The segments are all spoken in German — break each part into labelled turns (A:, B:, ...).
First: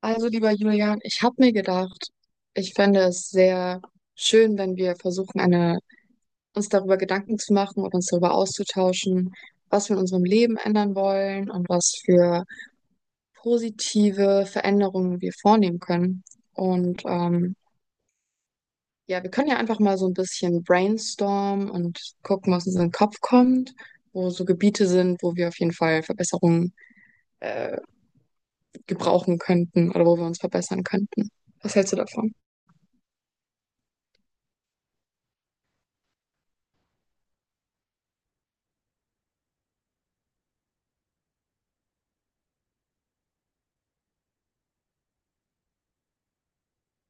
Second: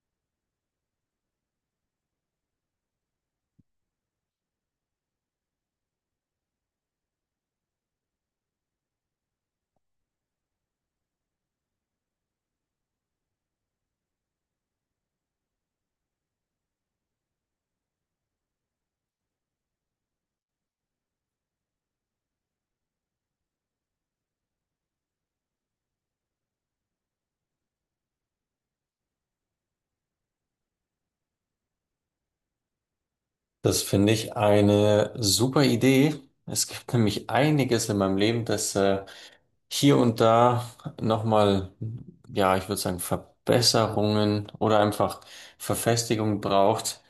A: Also, lieber Julian, ich habe mir gedacht, ich fände es sehr schön, wenn wir versuchen, eine, uns darüber Gedanken zu machen und uns darüber auszutauschen, was wir in unserem Leben ändern wollen und was für positive Veränderungen wir vornehmen können. Und ja, wir können ja einfach mal so ein bisschen brainstormen und gucken, was uns in den Kopf kommt, wo so Gebiete sind, wo wir auf jeden Fall Verbesserungen äh, gebrauchen könnten oder wo wir uns verbessern könnten. Was hältst du davon?
B: Das finde ich eine super Idee. Es gibt nämlich einiges in meinem Leben, das hier und da nochmal, ja, ich würde sagen, Verbesserungen oder einfach Verfestigung braucht.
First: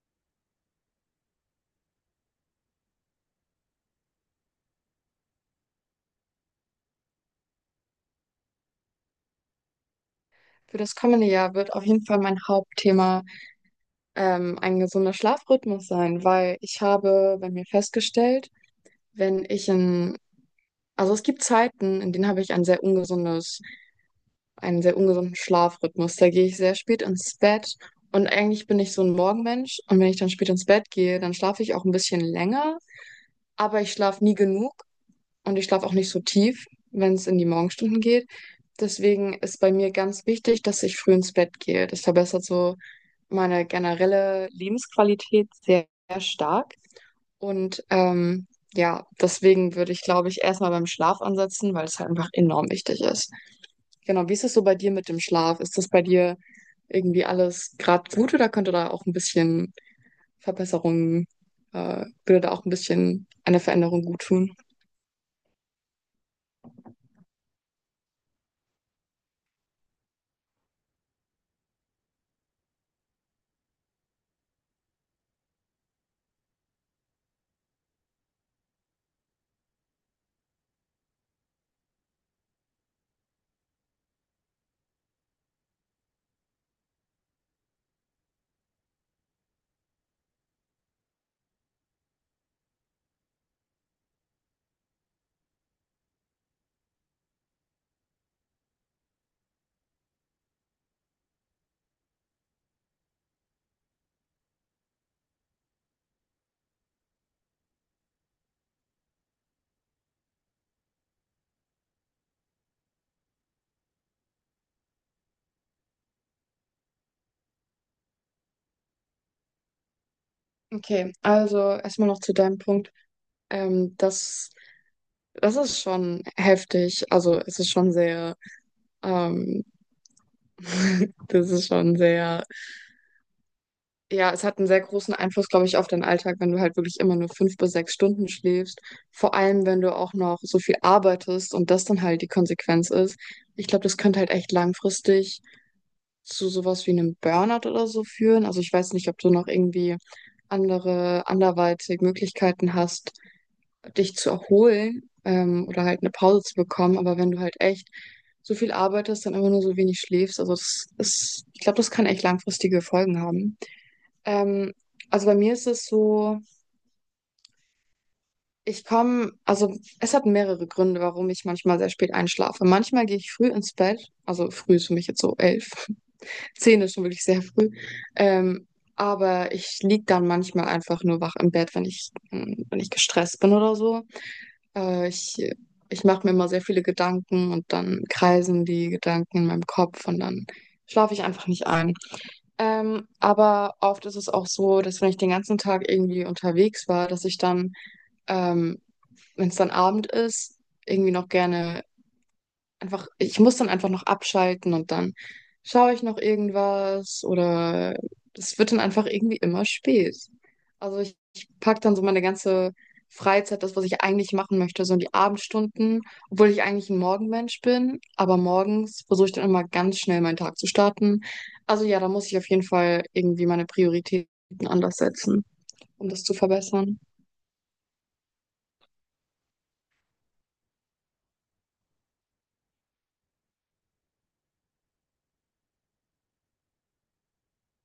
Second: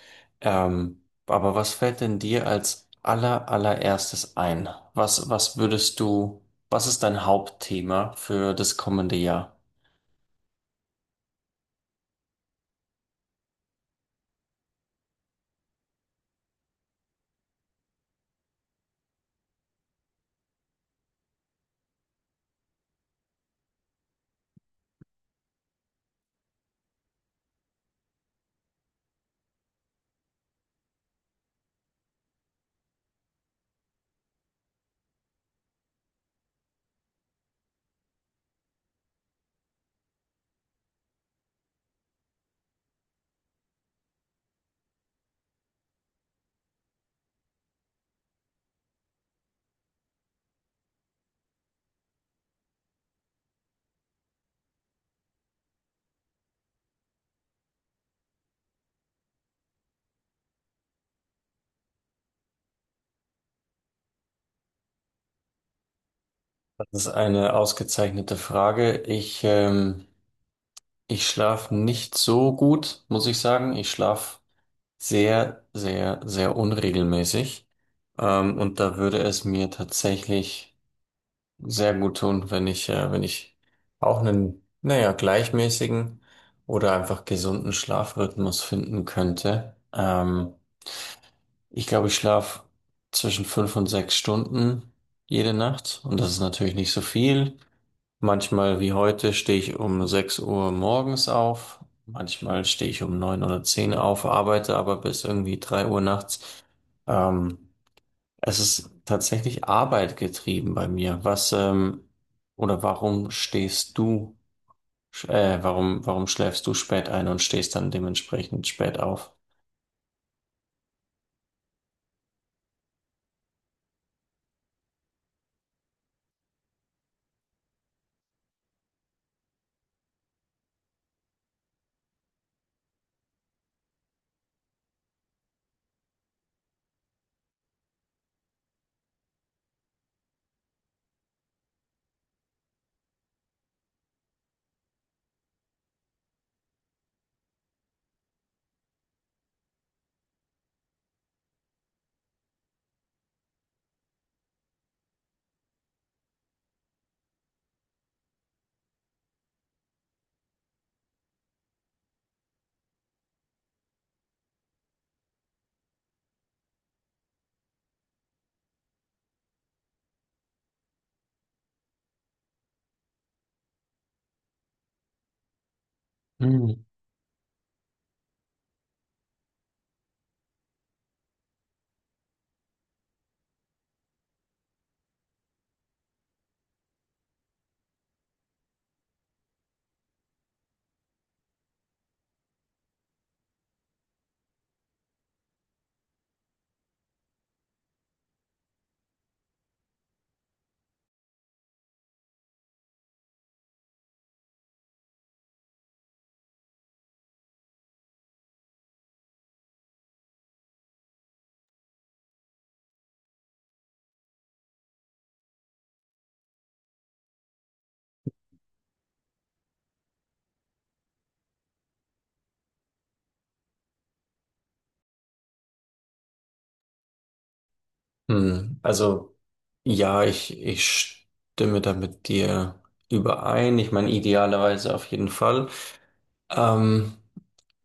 B: Aber was fällt denn dir als allererstes ein? Was würdest du, was ist dein Hauptthema für das kommende Jahr?
A: Für das kommende Jahr wird auf jeden Fall mein Hauptthema ein gesunder Schlafrhythmus sein, weil ich habe bei mir festgestellt, wenn ich in, also es gibt Zeiten, in denen habe ich ein sehr ungesundes, einen sehr ungesunden Schlafrhythmus. Da gehe ich sehr spät ins Bett und eigentlich bin ich so ein Morgenmensch und wenn ich dann spät ins Bett gehe, dann schlafe ich auch ein bisschen länger, aber ich schlafe nie genug und ich schlafe auch nicht so tief, wenn es in die Morgenstunden geht. Deswegen ist bei mir ganz wichtig, dass ich früh ins Bett gehe. Das verbessert so meine generelle Lebensqualität sehr, sehr stark. Und ja, deswegen würde ich, glaube ich, erstmal beim Schlaf ansetzen, weil es halt einfach enorm wichtig ist. Genau, wie ist es so bei dir mit dem Schlaf? Ist das bei dir irgendwie alles gerade gut oder könnte da auch ein bisschen Verbesserungen, würde da auch ein bisschen eine Veränderung gut tun?
B: Das ist eine ausgezeichnete Frage. Ich schlafe nicht so gut, muss ich sagen. Ich schlafe sehr, sehr, sehr unregelmäßig. Und da würde es mir tatsächlich sehr gut tun, wenn ich auch einen, naja, gleichmäßigen oder einfach gesunden Schlafrhythmus finden könnte. Ich glaube, ich schlafe zwischen 5 und 6 Stunden jede Nacht. Und das ist natürlich nicht so viel. Manchmal wie heute stehe ich um 6 Uhr morgens auf, manchmal stehe ich um 9 oder 10 auf, arbeite aber bis irgendwie 3 Uhr nachts. Ähm, Es ist tatsächlich Arbeit getrieben bei mir. Was, oder warum stehst du, sch- Warum schläfst du spät ein und stehst dann dementsprechend spät auf?
A: Okay, also erstmal noch zu deinem Punkt. Ähm, das, das ist schon heftig. Also es ist schon sehr ähm, Das ist schon sehr, ja, es hat einen sehr großen Einfluss, glaube ich, auf deinen Alltag, wenn du halt wirklich immer nur 5 bis 6 Stunden schläfst. Vor allem, wenn du auch noch so viel arbeitest und das dann halt die Konsequenz ist. Ich glaube, das könnte halt echt langfristig zu sowas wie einem Burnout oder so führen. Also ich weiß nicht, ob du noch irgendwie andere, anderweitig Möglichkeiten hast, dich zu erholen, oder halt eine Pause zu bekommen. Aber wenn du halt echt so viel arbeitest, dann immer nur so wenig schläfst, also das ist, ich glaube, das kann echt langfristige Folgen haben. Ähm, also bei mir ist es so, ich komme, also es hat mehrere Gründe, warum ich manchmal sehr spät einschlafe. Manchmal gehe ich früh ins Bett, also früh ist für mich jetzt so elf,
B: Hm.
A: zehn ist schon wirklich sehr früh. Ähm, aber ich lieg dann manchmal einfach nur wach im Bett, wenn ich, wenn ich gestresst bin oder so. Äh, ich ich mache mir immer sehr viele Gedanken und dann kreisen die Gedanken in meinem Kopf und dann schlafe ich einfach nicht ein. Aber oft ist es auch so, dass wenn ich den ganzen Tag irgendwie unterwegs war, dass ich dann, ähm, wenn es dann Abend ist, irgendwie noch gerne einfach, ich muss dann einfach noch abschalten und dann schaue ich noch irgendwas oder es wird dann einfach irgendwie immer spät. Also ich packe dann so meine ganze Freizeit, das, was ich eigentlich machen möchte, so in die Abendstunden, obwohl ich eigentlich ein Morgenmensch bin, aber morgens versuche ich dann immer ganz schnell meinen Tag zu starten. Also ja, da muss ich auf jeden Fall irgendwie meine Prioritäten anders setzen, um das zu verbessern.
B: Hm, also ja, ich stimme da mit dir überein. Ich meine, idealerweise auf jeden Fall. Ähm,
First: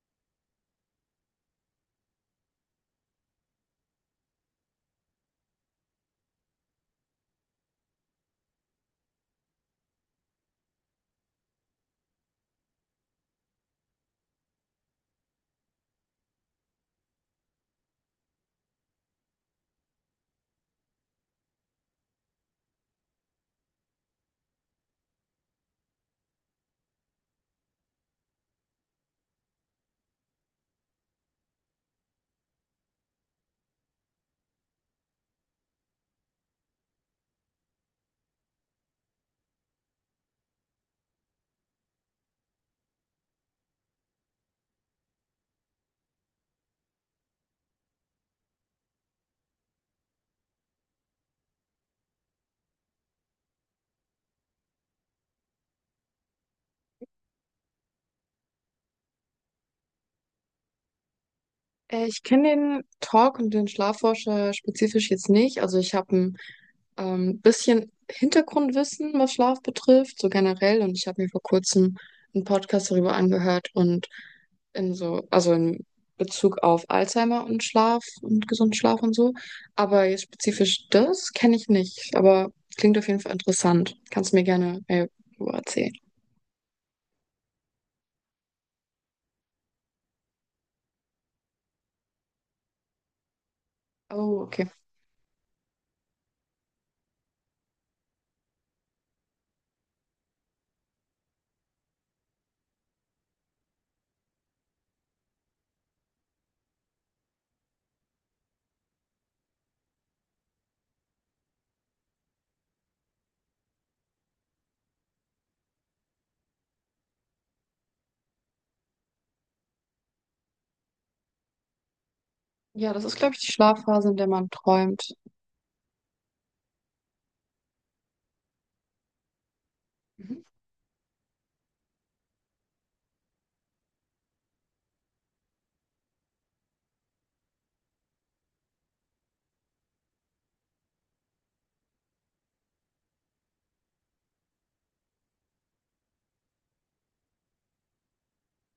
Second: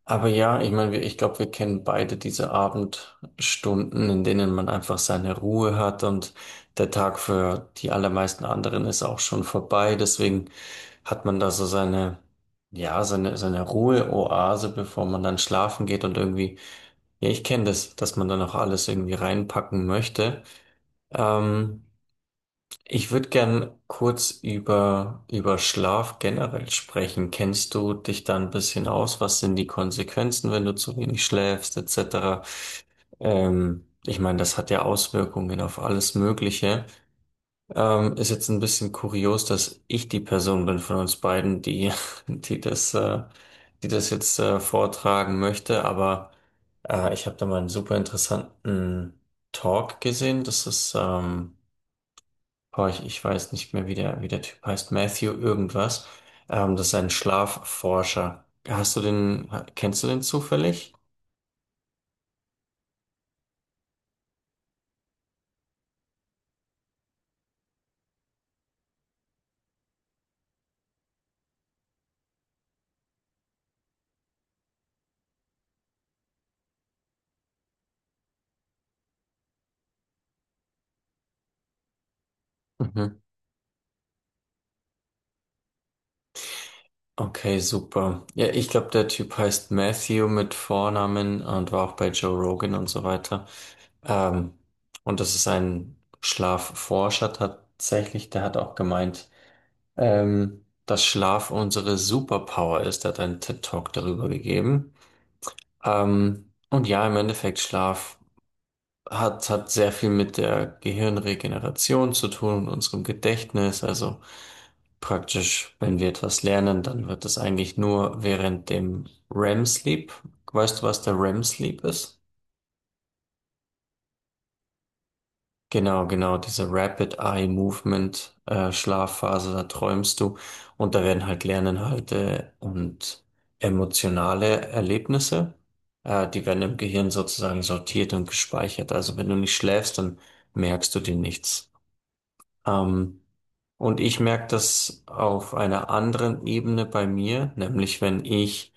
B: Aber ja, ich meine, ich glaube, wir kennen beide diese Abendstunden, in denen man einfach seine Ruhe hat und der Tag für die allermeisten anderen ist auch schon vorbei. Deswegen hat man da so seine, ja, seine Ruheoase, bevor man dann schlafen geht und irgendwie, ja, ich kenne das, dass man dann auch alles irgendwie reinpacken möchte. Ähm, Ich würde gern kurz über Schlaf generell sprechen. Kennst du dich da ein bisschen aus? Was sind die Konsequenzen, wenn du zu wenig schläfst, etc.? Ich meine, das hat ja Auswirkungen auf alles Mögliche. Ist jetzt ein bisschen kurios, dass ich die Person bin von uns beiden, die, die das, äh, die das jetzt vortragen möchte, aber ich habe da mal einen super interessanten Talk gesehen. Das ist Boah, ich weiß nicht mehr, wie der Typ heißt. Matthew irgendwas. Das ist ein Schlafforscher. Hast du den, ha- kennst du den zufällig?
A: Ich kenne den Talk und den Schlafforscher spezifisch jetzt nicht. Also ich habe ein bisschen Hintergrundwissen, was Schlaf betrifft, so generell. Und ich habe mir vor kurzem einen Podcast darüber angehört und in so, also in Bezug auf Alzheimer und Schlaf und gesunden Schlaf und so. Aber jetzt spezifisch das kenne ich nicht. Aber klingt auf
B: Mhm.
A: jeden Fall interessant. Kannst du mir gerne mehr darüber erzählen.
B: Okay, super. Ja, ich glaube, der Typ heißt Matthew mit Vornamen und war auch bei Joe Rogan und so weiter.
A: Oh,
B: Ähm,
A: okay.
B: und das ist ein Schlafforscher tatsächlich. Der hat auch gemeint, dass Schlaf unsere Superpower ist. Der hat einen TED-Talk darüber gegeben. Und ja, im Endeffekt Schlaf hat sehr viel mit der Gehirnregeneration zu tun und unserem Gedächtnis. Also praktisch, wenn wir etwas lernen, dann wird das eigentlich nur während dem REM-Sleep. Weißt du, was der REM-Sleep ist?
A: Ja, das ist, glaube ich, die Schlafphase, in der man träumt.
B: Genau, genau, diese Rapid Eye Movement Schlafphase, da träumst du und da werden halt Lerninhalte und emotionale Erlebnisse, die werden im Gehirn sozusagen sortiert und gespeichert. Also wenn du nicht schläfst, dann merkst du dir nichts. Ähm, und ich merke das auf einer anderen Ebene bei mir, nämlich wenn ich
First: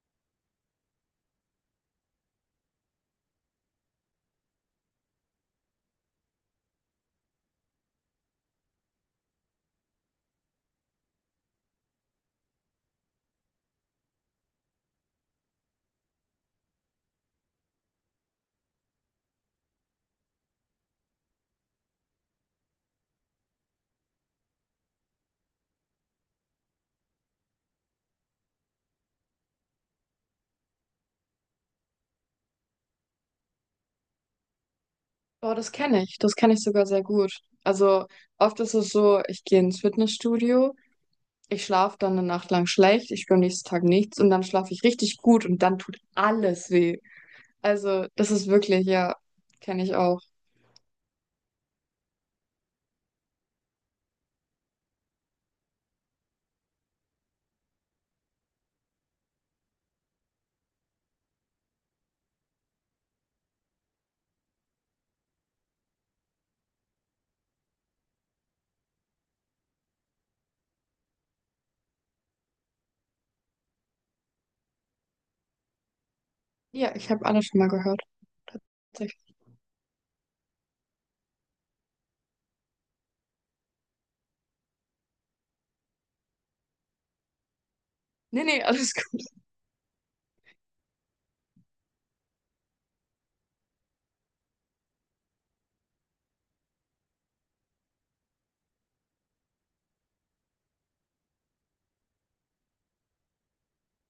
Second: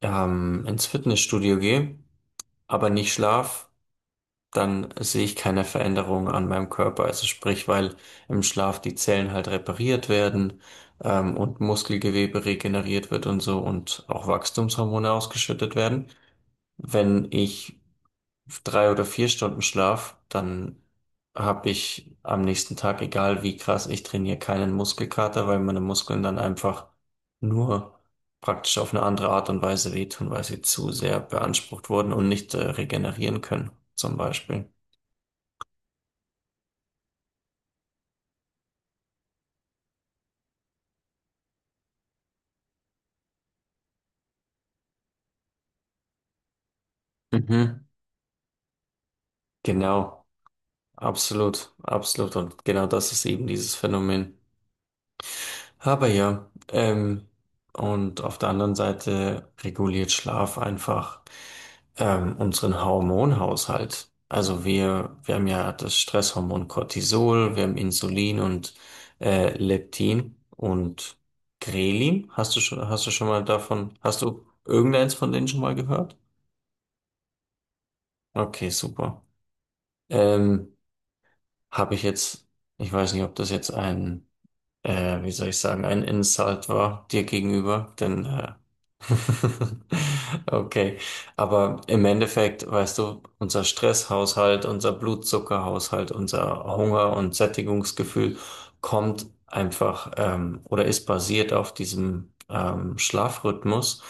B: ins Fitnessstudio gehe, aber nicht schlaf, dann sehe ich keine Veränderung an meinem Körper. Also sprich, weil im Schlaf die Zellen halt repariert werden, und Muskelgewebe regeneriert wird und so und auch Wachstumshormone ausgeschüttet werden. Wenn ich 3 oder 4 Stunden Schlaf, dann habe ich am nächsten Tag, egal wie krass ich trainiere, keinen Muskelkater, weil meine Muskeln dann einfach nur praktisch auf eine andere Art und Weise wehtun, weil sie zu sehr beansprucht wurden und nicht regenerieren können, zum Beispiel.
A: Boah, das kenne ich. Das kenne ich sogar sehr gut. Also oft ist es so, ich gehe ins Fitnessstudio, ich schlafe dann eine Nacht lang schlecht, ich spüre am nächsten Tag nichts und dann schlafe ich richtig gut und dann tut alles weh.
B: Mhm.
A: Also das ist wirklich, ja, kenne ich auch.
B: Genau, absolut, absolut. Und genau das ist eben dieses Phänomen. Aber ja, und auf der anderen Seite reguliert Schlaf einfach unseren Hormonhaushalt. Also wir haben ja das Stresshormon Cortisol, wir haben Insulin und Leptin und Ghrelin. Hast du irgendeins von denen schon mal gehört?
A: Ja, ich habe alles schon mal gehört.
B: Okay, super.
A: Tatsächlich.
B: Ähm, habe ich jetzt, ich weiß nicht, ob das jetzt ein wie soll ich sagen, ein Insult war dir gegenüber, denn
A: Nee, nee, alles gut.
B: okay, aber im Endeffekt, weißt du, unser Stresshaushalt, unser Blutzuckerhaushalt, unser Hunger- und Sättigungsgefühl kommt einfach, oder ist basiert auf diesem Schlafrhythmus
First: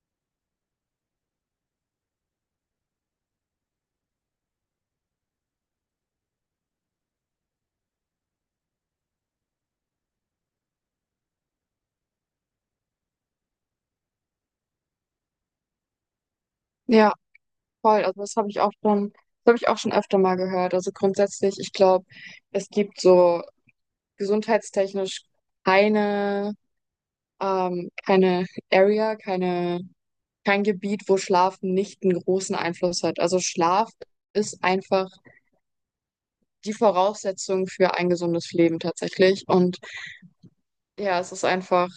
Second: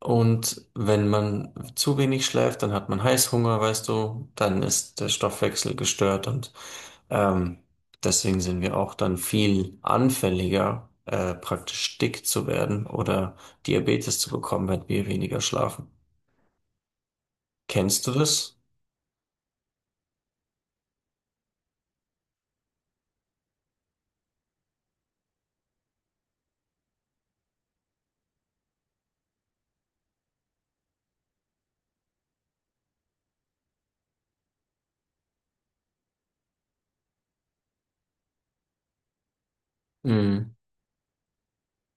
B: und wenn man zu wenig schläft, dann hat man Heißhunger, weißt du, dann ist der Stoffwechsel gestört und ähm, deswegen sind wir auch dann viel anfälliger, praktisch dick zu werden oder Diabetes zu bekommen, wenn wir weniger schlafen.
A: Ja, voll.
B: Kennst du
A: Also das habe
B: das?
A: ich auch schon, das habe ich auch schon öfter mal gehört. Also grundsätzlich, ich glaube, es gibt so gesundheitstechnisch keine, keine Area, keine. Kein Gebiet, wo Schlaf nicht einen großen Einfluss hat. Also Schlaf ist einfach die Voraussetzung für ein gesundes Leben tatsächlich. Und
B: Mhm.
A: ja, es ist einfach,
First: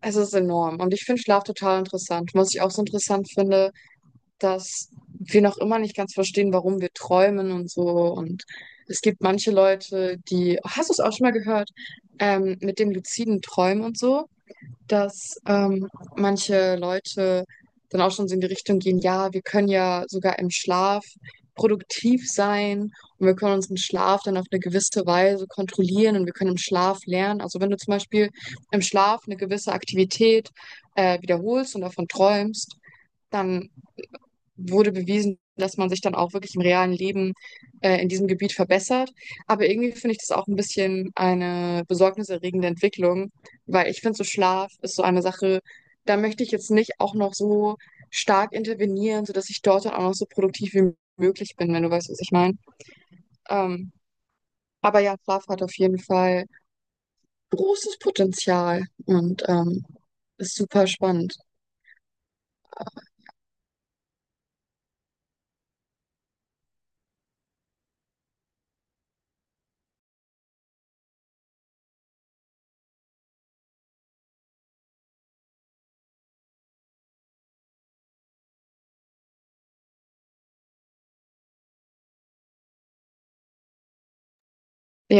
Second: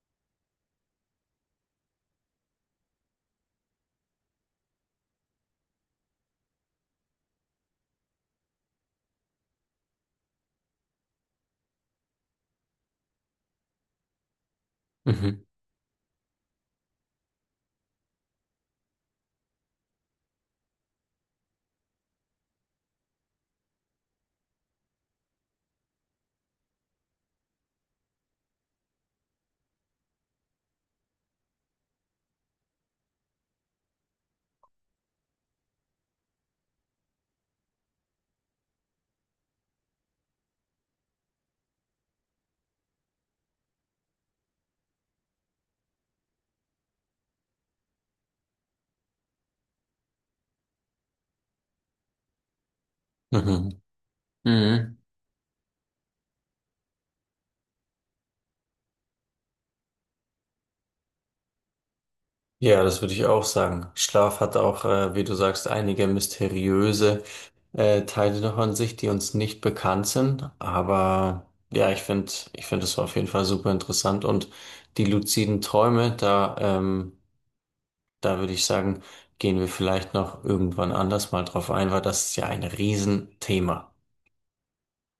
A: es ist enorm. Und ich finde Schlaf total interessant. Was ich auch so interessant finde, dass wir noch immer nicht ganz verstehen, warum wir träumen und so. Und es gibt manche Leute, die, hast du es auch schon mal gehört, mit dem luziden Träumen und so? dass
B: Mhm.
A: ähm, manche Leute dann auch schon so in die Richtung gehen, ja, wir können ja sogar im Schlaf produktiv sein und wir können unseren Schlaf dann auf eine gewisse Weise kontrollieren und wir können im Schlaf lernen. Also wenn du zum Beispiel im Schlaf eine gewisse Aktivität wiederholst und davon träumst, dann wurde bewiesen, dass man sich dann auch wirklich im realen Leben in diesem Gebiet verbessert. Aber irgendwie finde ich das auch ein bisschen eine besorgniserregende Entwicklung, weil ich finde, so Schlaf ist so eine Sache, da möchte ich jetzt nicht auch noch so stark intervenieren, sodass ich dort dann auch noch so produktiv wie möglich bin, wenn du weißt, was ich meine.
B: Mhm.
A: Ähm,
B: Mhm.
A: aber ja, Schlaf hat auf jeden Fall großes Potenzial und ist super spannend.
B: Ja, das würde ich auch sagen. Schlaf hat auch, wie du sagst, einige mysteriöse Teile davon sich, die uns nicht bekannt sind. Aber ja, ich finde, es war auf jeden Fall super interessant. Und die luziden Träume, da würde ich sagen, gehen wir vielleicht noch irgendwann anders mal drauf ein, weil das ist ja ein Riesenthema.
A: Ja.